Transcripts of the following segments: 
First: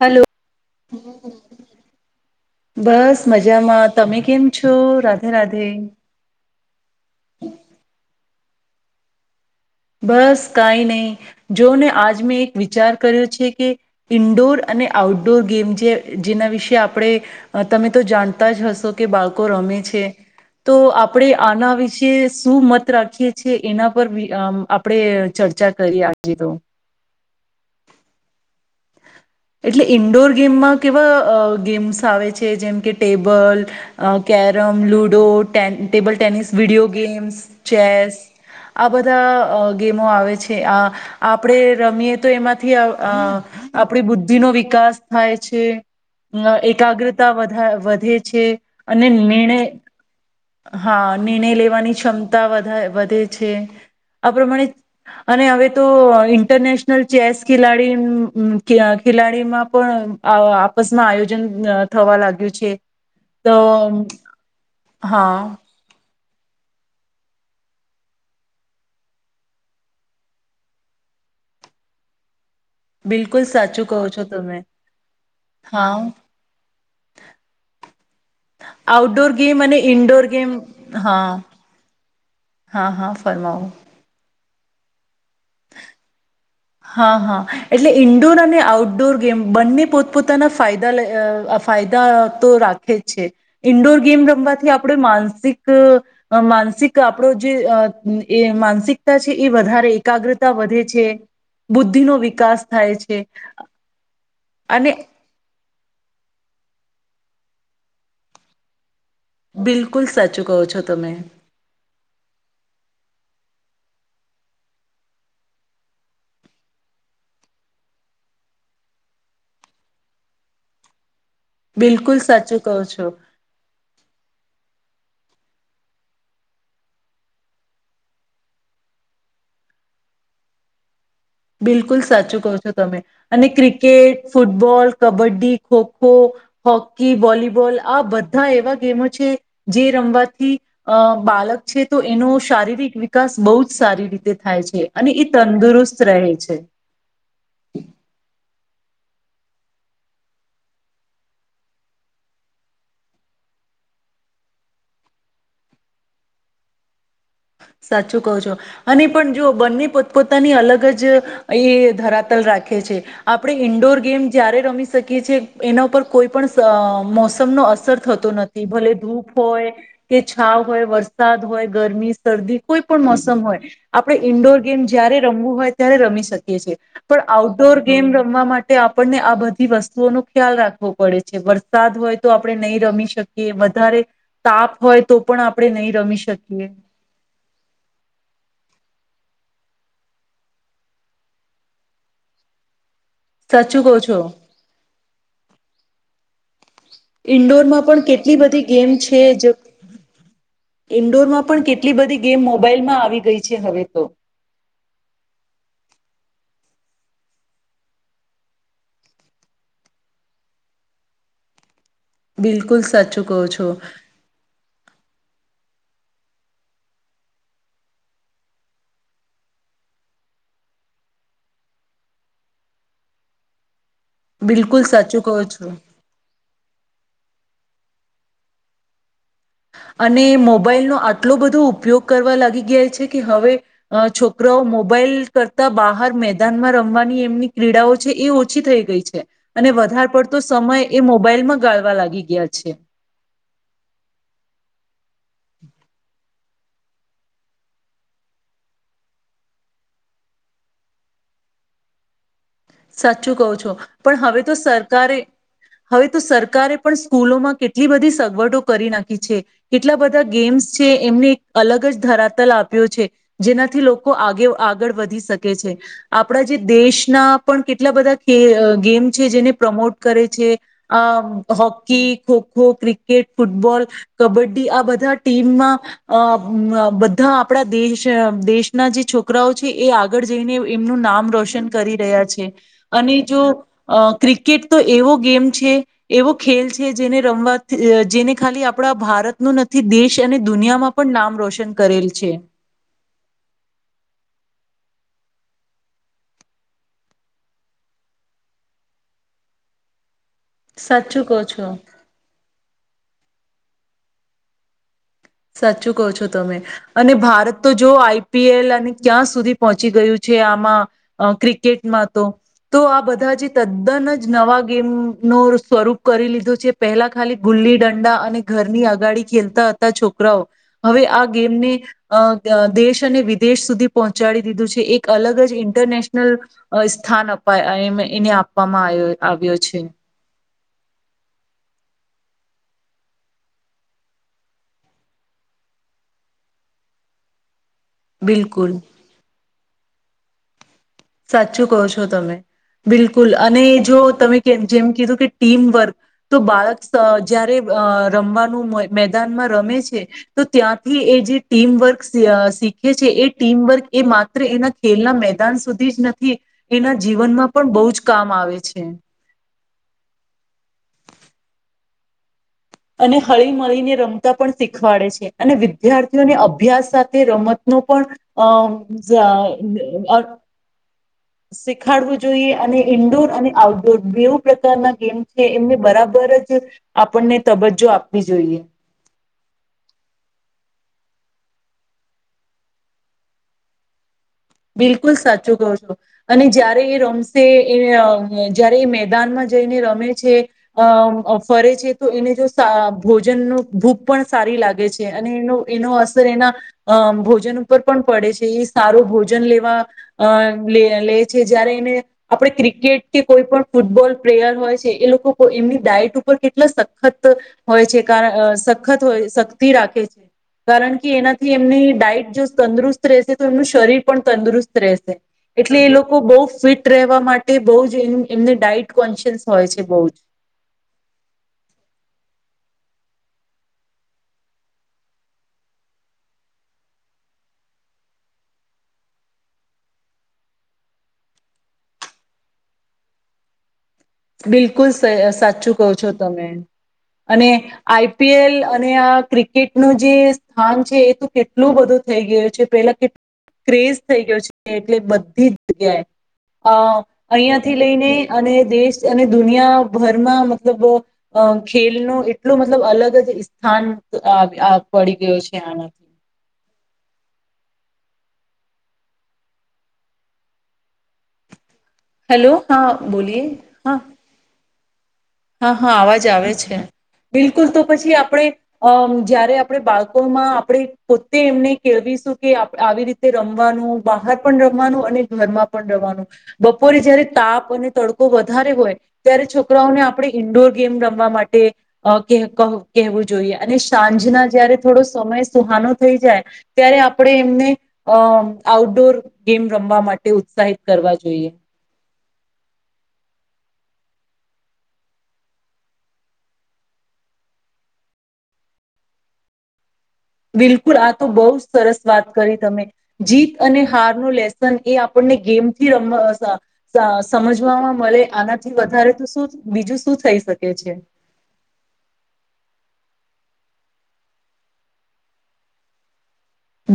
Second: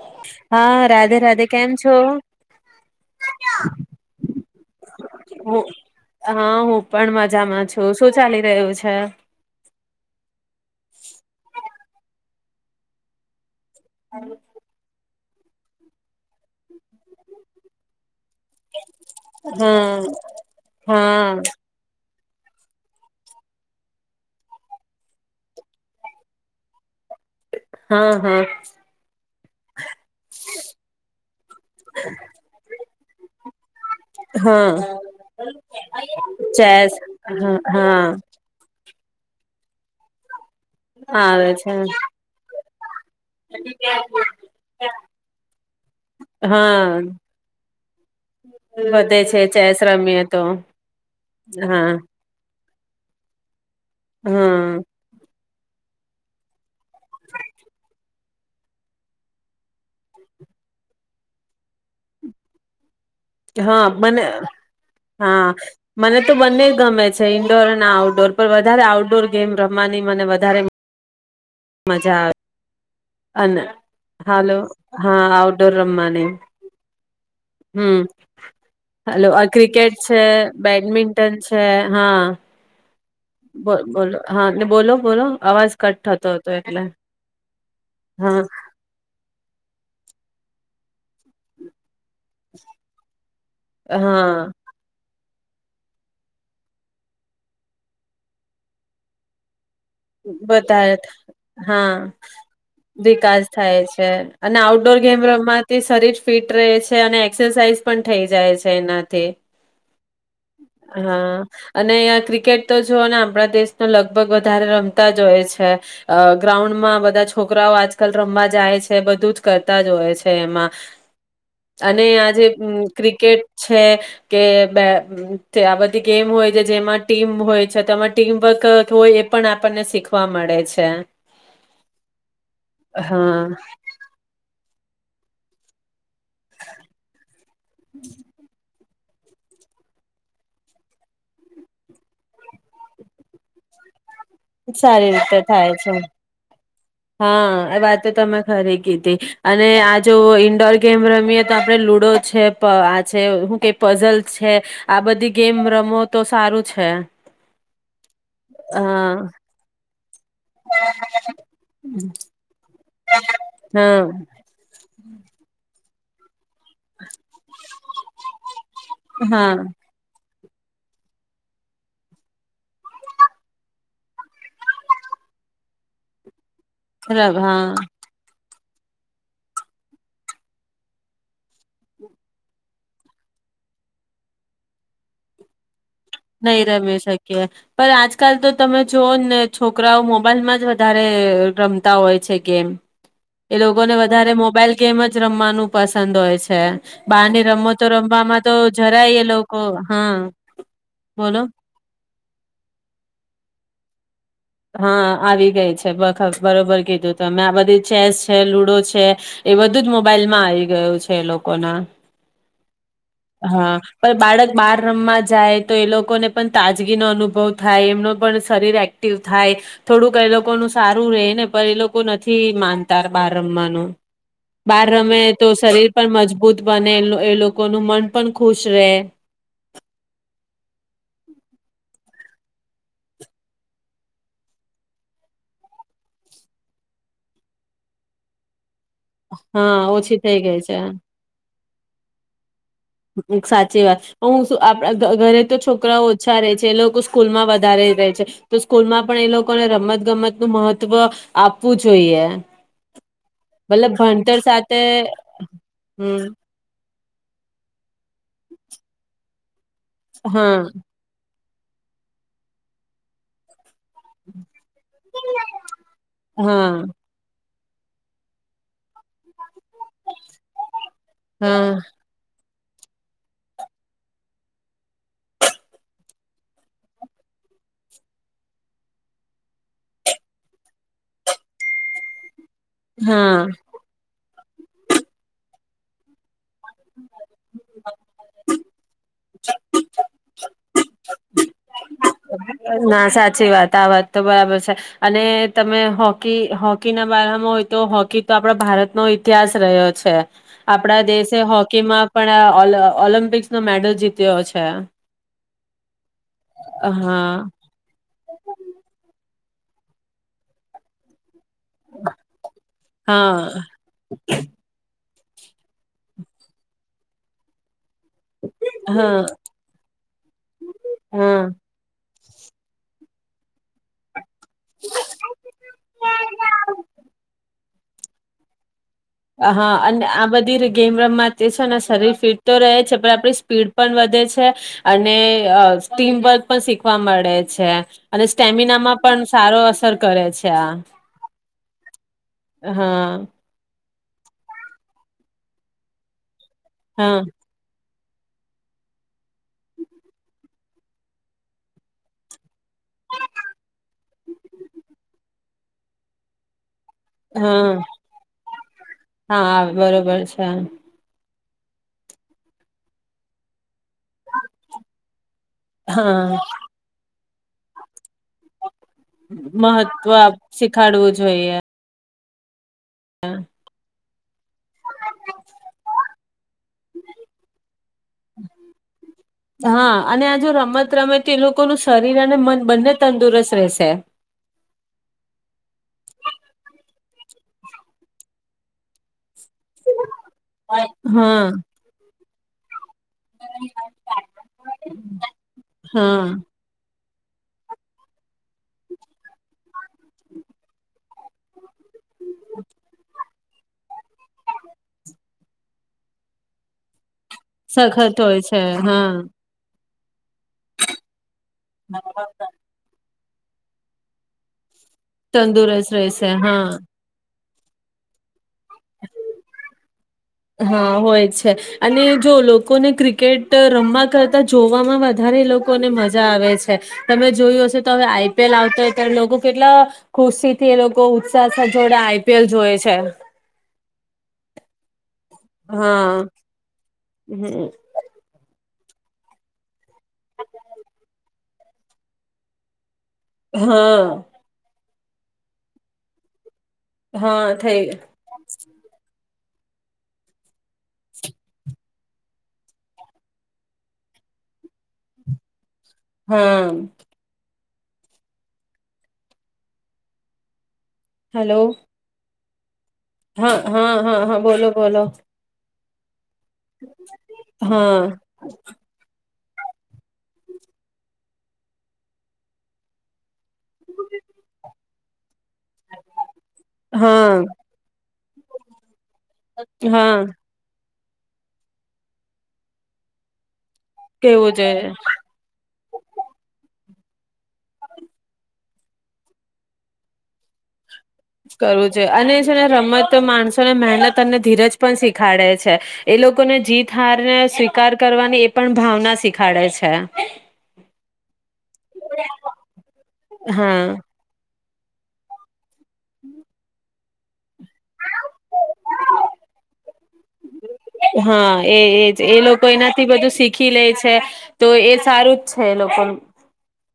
Hello, હા રાધે રાધે કેમ છો? બસ મજામાં તમે કેમ છો? રાધે હું રાધે. હા હું પણ મજામાં છું. શું ચાલે. તેવું છે. બસ કાંઈ નહીં જોને આજ મેં એક વિચાર કર્યો છે, કે ઇન્ડોર અને આઉટ. ડો ગેમ જેમ, જેના વિશે આપણે, તમે તો જાણ હશો કે, બાળકો રમે હા છે. તો આપણે હા આના વિશે શું મત રાખીએ છે. એના પર વિ અમ આપણેે ચર્ચા કરી, આજી તો હા હા એટલે ઈન્ડોર ગેમમાં કેવા અ ગેમ્સ આવે છે જેમ કે, ટેબલ અ કેરમ, હા લુડો ટે table tennis, video chess games, હા હા ચેસ. આ બધા અ ગેમો આવે છે. અ આવે છે આપણે રમીએ તો એમાં થી આ આપણી બુદ્ધિનો વિકાસ થાય છે હા એકાગ્રતા વધ વધે છે અને વધે છે નિર્ણય ચેસ રમીએ તો હા નિર્ણય હા લેવાની ક્ષમતા વધે વધે છે આ હા પ્રમાણે અને હવે તો ઈન્ટરનેશનલ ચેસ ખેલાડી ખેલાડીમાં પણ આપસમાં આયોજન થવા લાગ્યું છે તો હા મને હા મને તો બંને ગમે છે ઈન્ડોર અને આઉટડોર પણ વધારે આઉટડોર ગેમ રમવાની મને વધારે મજા આવે બિલકુલ અને સાચું કહો છો હાલો તમે હા આઉટડોર હા રમવાની હમ્મ હલો આઉટડોર આ ગેમ અને ક્રિકેટ છે ઇન્ડોર ગેમ હા બેડમિન્ટન છે હા હા હા ફરમાવો બો બોલો હા ને બોલો બોલો આવાજ કટ થતો હતો એટલે હા હા એટલે ઇન્ડોર હા અને આઉટડોર ગેમ બંને પોતપોતાના ફાયદા લે. અ ફાયદા તો રાખે જ છે ઇન્ડોર ગેમ હા રમવાથી આપણે માન માનસિક અ માનસિક આપડો જે અ એ માનસિકતા છે એ વધારે એકાગ્રતા વધે બધા છે હા બુદ્ધિનો વિકાસ થાય છે વિકાસ થાય છે અને આઉટડોર ગેમ રમાંથી શરીર ફિટ ટ્રે છે અને એક્રસાઝ પણ થઈ જાય છે એના બિલકુલ સાચું કહો છો તમે હા અને ક્રિકેટ તો જોઓ ને આપણા દેશ લગભગ વધારે રમ તા જોઈ છે ગ્રાઉન્ડમાં બધા છોકરાઓ આજકાલ રમવા જાય છે બધું જ કરતા જોય છે એમાં અને બિલકુલ આજે સાચું કહો છો ક્રિકેટ છે કે બે આ બધી ગેમ હોય છે જેમાં ટીમ હોય છે તોમાં ટીમ વર્ક હોય એ પણ આપ આપણને શીખવા મળે છે બિલકુલ સાચું કહ છો તમે અને હા ક્રિકેટ ફૂટબોલ કબડ્ડી હો હોકી વોલીબોલ આ બધા એવા એમ છે જે રમવાથી અ બાળક છે તો એનો શારીરિક વિકાસ બહુ જ સારી રીતે થાય છે અને સારી એ રીતે થાય છે તંદુરસ્ત થાયે છે હા એ વાત તો તમે ખરી કીધી અને આ જો ઈન્ડોર ગેમ રમીએ તો આપણેે લુડો છે પ આ છે હું ક પઝલ છે આ બધી ગેમ રમો તો સારું છે સાચું કહો છો અને હા પણ જો બંને પોતે પોતાની અલગ જ એ ધરાતલ રાખે છે આપણે ઈન્ડોર હા ગેમ જય્યારે રમી શકીએ છેએ એના ઉપર કોઈ પણ સ અ મોસમ અસર થતો નથી ભલે ધૂપ હા હોય કે છાવ હોય વરસાદ હોય ગરમી શરદી કોઈ પણ મોસમ હોય આપડે ઈન્ડોર ગેમ જયારે રમવું હોય ત્યારે રમી શકેએ પણ બરાબર હા આઉટડોર ગેમ રમવા માટે આપણને આ બધી વસ્તુઓ નો ખ્યાલ રાખવો પડે છે વરસાદ હોય તો આપણે નહી રમી શકીએ વધારે તાપ હોય તો પણ આપણે નહી રમી નહી શકીએ રમી આજકાલ તો તમે જોઓ ને છોકરાઓ મોબાઈલમાં જ વધારે રમતા હોય છે ગેમ એ સાચું લોકોને કહો છો વધારે મોબાઈલ ગેમ જ રમવાનું પસંદ હોય છે છે બહાર ને રમો ઈન્ડોરમાં તો પણ કેટલી રમમાં તો બધી ગેમ જરાય એ લોકો હા બોલો ઇડોરમાં પણ કેટલી બધી ગેમ મોબાઈલમાં આવી ગઈ છે છે હવે તો હા આવી ગઈ છે બખ બરોબર કીધું તમે આ બધી ચેસ છે લુડો છે એ બધું જ મોબાઈલમાં આવી ગયું છે એ લોકોના બિલકુલ સાચું કહો છો હા પણ બાળક બાર રમવા જાય. તો એ લોકોને પણ તાજગી નો અનુભવ થાય એમનો પણ શરીર એક્ટ થાય થોડુંક એ લોકોનું સારું રહે ને પણ એ લોકો નથી માનતા બાર રમવાનું. બિલકુલ બહાર રમે સાચું કહો તો છો શરીર પણ મજબૂત ત બને એ લોકો ન મન પણ ખુશ રહે. અને મોબાઈલનોો આટલો બધો ઉપયોગ કરવા લાગી ગયા છે કે હવે છોકરાઓ મોબાઈલ કરતા બહાર મેદાનમાં રમવાની એમની ક્રીડાઓ છે એ ઓછી થઈ છે અને હા વધારે ઓછી થઈ પડતો ગઈ સમય છે એ મોબાઈલમાં ગાળવા લાગી ગયા છે. એક સાચી વાત હું આપણા ઘરે તો છોકરાઓ ઓછા રહે છે એ લોકો સ્કૂલમાં વધારે રહે છે તો સ્કૂલમાં પણ એ લોકોને રમત ગમત નું મહત્વ આપવું જોઈએ. સાચું કહું છો મતલબ પણ ભણતર હવે તો સાથે સરકારે હવે તો હમ સરકારે પણ સ્કૂલોમાં કેટલી બધી સગવડો કરી નાખી છે. કેટલા બધા હા ગેમ્સ છે એમને. અલગ જ ધરાતલ આપ્યો છે જેના થી લોકો આગ આગળ વધી શકે છે આપણા જે હા દેશના પણ કેટલા બધા ગેમ છે જેને પ્રમોટ કરે છે અ હા hockey kho kho kho cricket football kabaddi આ બધા ટીમમાં અ બધા આપણા દેશ દેશના જે છોકરાઓ છે એ આગળ જઈને એમનું નામ રોશન કરી રહ્યા છે. હ અને જો હા અ ક્રિકેટ તો એવો ગેમ છે એવો ખેલ છે જેને રમવાથી જેને ખાલી આપણા ભારતનું નથી દેશ અને દુનિયામાં પણ નામ રોશન કરેલ છે. ના સાચી વાત આ વાત તો બરાબર છે. અને તમે હોકી હોકી ના બારામાં હોય તો હોકી તો આપણા ભારતનો ઇતિહાસ રહ્યો છે. આપણા સાચું દેશે કહો છો. હોકી માં પણ ઓ ઓલમ્પિક્સ નો મેડલ જીત્યો છે. સાચું કહો છો. તમે અને હા ભારત તો જો આઈપીએલ અને ક્યાં સુધી પહોંચી ગયું છે આમાં ક્ર ટમાં તો તો આ બધા જે હા તદ્દન જ નવા ગેમ નો સ્વરૂપ કરી લીધું છે પહેલા ખાલી ગુલ્લી દંડ અને ઘરની હા અગાડી ખેલતા હતા છોકરા. હવે આ હા ગેમને અ દેશ અને વિદેશ સુધી પહોચ પહંચાડી દીધું છે એક અલગ જ ઇન્ટરનેશનલ અ સ્થાન અપાય. અ એને એને આપવા અ હા અને આ બધી રી ગેમ રમવા તે છે ને શરીર ફિટ તો રહે છે પણ આપડી સ્પીડ પણ વધે છે અને અ ટીમવર્ક પણ શીખવા મળે છે. અને બિલકુલ સ્ટેમિના માં પણ સારો અસર કરે છે આ. સાચું કહો છો તમે હા બિલકુલ અને જો તમે કેમ જેમ કીધું કે ટીમ વર્ક તો બાળક સ અ હા જયારે અ રમવાનું મેઈન મેન તાનમાં રમે છે તો ત્યાંથી એ જે ટીમવર્ક શીખે છે એ ટીમવર્ક એ માત્ર એના ખેલના મેદાન સુધી થી જ નથી. એના જીવનમાં પણ બહુ હા જ કામ આવે છે. હા બરોબર છે. અને હળી મળીને રમતા પણ શીખવાડે છે અને વિદ્યાર્થીઓને હા અભ્યાસ સા તે રમત ને પણ અ મહત્વ જ્યારે અ આપ શીખાડવું જોઈએ શીખાડવું જોઈએ. અને ઇન્ડોર અને આઉટડોર બેવું પ્રકારના ગેમ છે એમને બરાબર જ આપણને તબજ્જો આપવી જોઈએ. હા અને આ જો રમત રમે એ લોકોનું શરીર અને મન બંને તંદુરસ્ત રહેશે. બિલકુલ સાચું કઉ છો અને જયારે એ રમશે એ અ જયારે એ મેદાનમાં જઈને રમે છે, અ હા ફરે છે તો એને જો સા ભોજનનો ભૂખ પણ સારી લાગે છે અને એનો એનો અસર હા એના અમ ભોજન ઉપર પણ પડે છે એ સારો ભોજ જન લેવા અ લે લે છે જ્યારે ને આપડે ક્રિકેટથી કોઈ પણ ફૂટબોલ પ્રેયર હોય છે એ લોકો તો એમની ડાયટ ઉપર કેટલા સખત તો હોય છે સખત કા હોય કારણ છે સખત હા હોય સક્તિ રાખે છે. કારણ કે એનાથી એમની ડાઈટ જો તંદરુસ્ત રહેશે તો એમનું શરીર પણ તંદુસ્ત રહેશે એટલે તંદુરસ્ત એ લોકો રહેશે બહ હા ફિટ રહેવા માટે એ બહુ જ એ એમને ડાયટ કોન્શિયસ હોય છે. બઉજ હા હોય છે અને જો લોકોને ક્રિકેટ રમવા કરતા જોવામાં વધારે એ લોકોને મજા આવે છે, તમે જોય હશે તો હવે આઈ પી એલ આવતો હોયત્યારે લોકો કેટલા ખુશીથી એ લોકો ઉત્સાહ સાથે જોડે આઈ પી એલ જોય છે. બિલકુલ ત સાચું કહો છો, હા તમે અને હમ આઈ પી એલ અને આ ક્રિકેટ નું જે સ્થાન છે, એ તો કેટલું બધું થઈ ગયું છે પેલા કેટ ક્રેઝ થઈ હા ગયો છે... એટલે બધી જ જગ્યાએ અ હા અહંથી થઈ લઈને અને દેશ અને દુનિયાભરમાં મતલબ અ ખેલ ન એટલું મતલબ અલગ જ સ્થાન અ અ પડી ગયો છે. આના હા. Hello hello. હા બોલીએ હા હા હા હા બોલો. બોલો. હા હા આવાજ જાવે છે બિલકુલ તો પછી હા આપણે અ જયારે આપણે બાળકોમાં આપણે પોતે એમને કેળવીશું કે અપ આવી રીતે રમવાનું બહાર પણ ર [unintelligible] અને ઘરમાં પણ રવાનું. બપોરે જયારે હા તાપ અને તડકો વધારે હોય ત્યારે છોકરાઓને હા આપ ડોર ગેમ રમવા માટે અ કે કહ કહેવું જોઈએ અને સાંજ ના કેવું જયારે જોઈએ થોડો સમય સુહાનો થઈ જાય ત્યારે આપણે એમને અ આઉટડોર ગેમ રમવા માટે ઉત્સાહિત કરવા જોઈએ. કરવું અને જેને રમત માણસોને મહેનત અને ધીરજ પણ શીખાડે છે, એ લોકોને જીત હાર ને સ્વીકાર કરવાની એ પણ ભાવના શીખાડે છે. બિલકુલ આ તો બહુ સરસ વાત કરી તમે જીત અને હા હાર ન લે વન એ આપણને ગેમ [unintelligible] રમ સા સ સમ. ે આનાથી વધારે શુ બીજું શું થઈ શકે છે. હા એ એજ એ લોકો એનાથી બધું શીખી લે છે તો એ સારું જ છે એ લોકોનું.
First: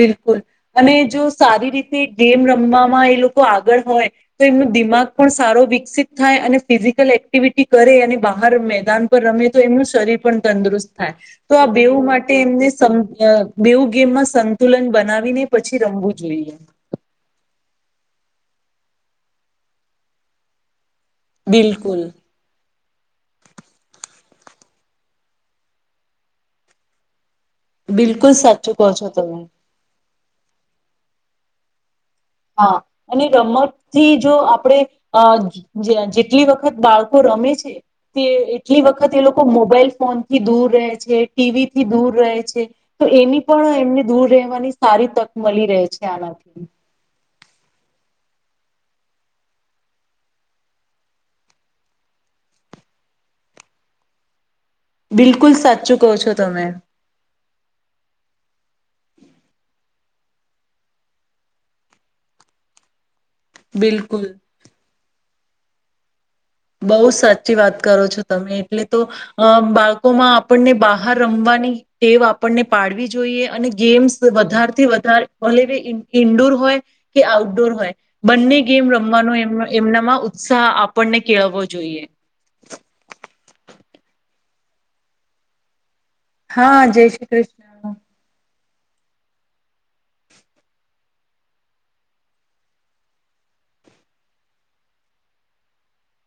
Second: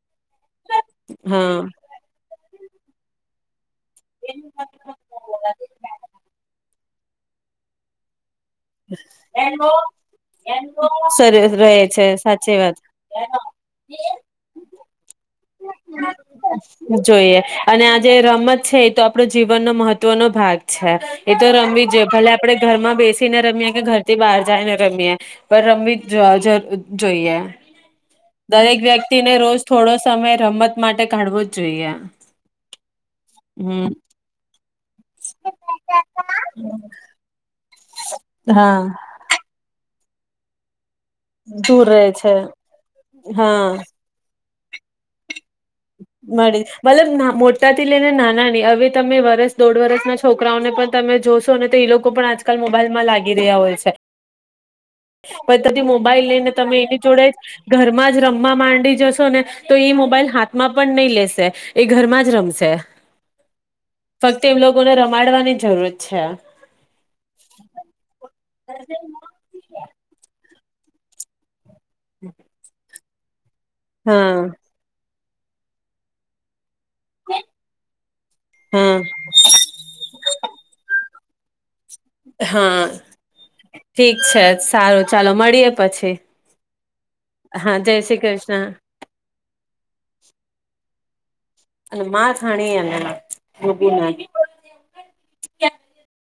બિલકુલ અને જો સારી રીતે ગેમ રમવામાં લોકો... હોય તો એમનો દિમાગ પણ સારો વિકસિત થાય અને ફિઝિકલ એક્ટિવિટી કરે અને બહાર મેદાન પર રમે તો એમનું શરીર પણ તંદુરસ્ત થાય સરસ તો આ રહે બેવ છે માટે સાચી એમને વાત સમબેવું ગેમમાં... આવીને પછી રમવું જોઈએ. જોઈએ અને આજે રમત છે એ તો આપણો જીવનનો મહત્વનો ભાગ છે. એ તો રમી બિલકુલ જ ભલે આપડે ઘરમાં બેસીને રમી કે ઘર... તે બહાર જાય ને રમીએ પણ રમવી જોઈ જોઈએ. બિલકુલ સાચું દરેક કહો છો વ્યક્તિ ને તમે રોજ થોડો... ગમત માટે કાઢવો જ જોઈએ. હા અને રમત હમ થી જો આપડે.... અ જે જેટલી વખત બાળકો રમે છે. તે હા એટલી વખત એ લોકો મોબાઈલ. ફોન થી દૂર રહે ટીવી થી દૂર રહે છે તો એની હા પણ એમને દૂર રહેવાની... સારી તક મળી રહે છે મળી આનાથી મતલબ ના મોટી. સતાથી લઈને નાનાની હવે તમે વરસ દોઢ વરસના છોકરાઓને પણ તમે જોશો અને તો એ લોકો પણ આજકાલ મોબાઈલમાં લાગી રહ્યા હોય છે. પ બિલકુલ તથી સાચું કહો મોબાઈલ છો લઈને તમે એની જોડે ઘરમાં જ રમવા માંડી જશો ને તો એ મોબાઈલ હાથમાં પણ નહી લેશે એ ઘરમાં જ રમશે. બિલકુલ ફક્ત એમ લોકોને રમ માડવાની જરૂર છે. બઉ સાચી વાત કરો છો. તમે એટલે તો અ બાળકોમાં આપણને બહાર રમવાની તેવ આપણને પાડવી જોઈએ... અને ગેમ્સ હા વધાર થી વધારે ભલે ને ઈન્ડો ઇન્ડોર હોય. કે આઉટડોર હોય, બંને ગેમ હા રમવાનો એમનામાં ઉત્સાહ આપણને કેળવવો જોઈએ. હા ઠીક છે, સારું ચાલો મળીએે પછી. હા, જય શ્રી હા કૃષ્ણ. જય શ્રી કૃષ્ણ અને માખાણી આ મોબીના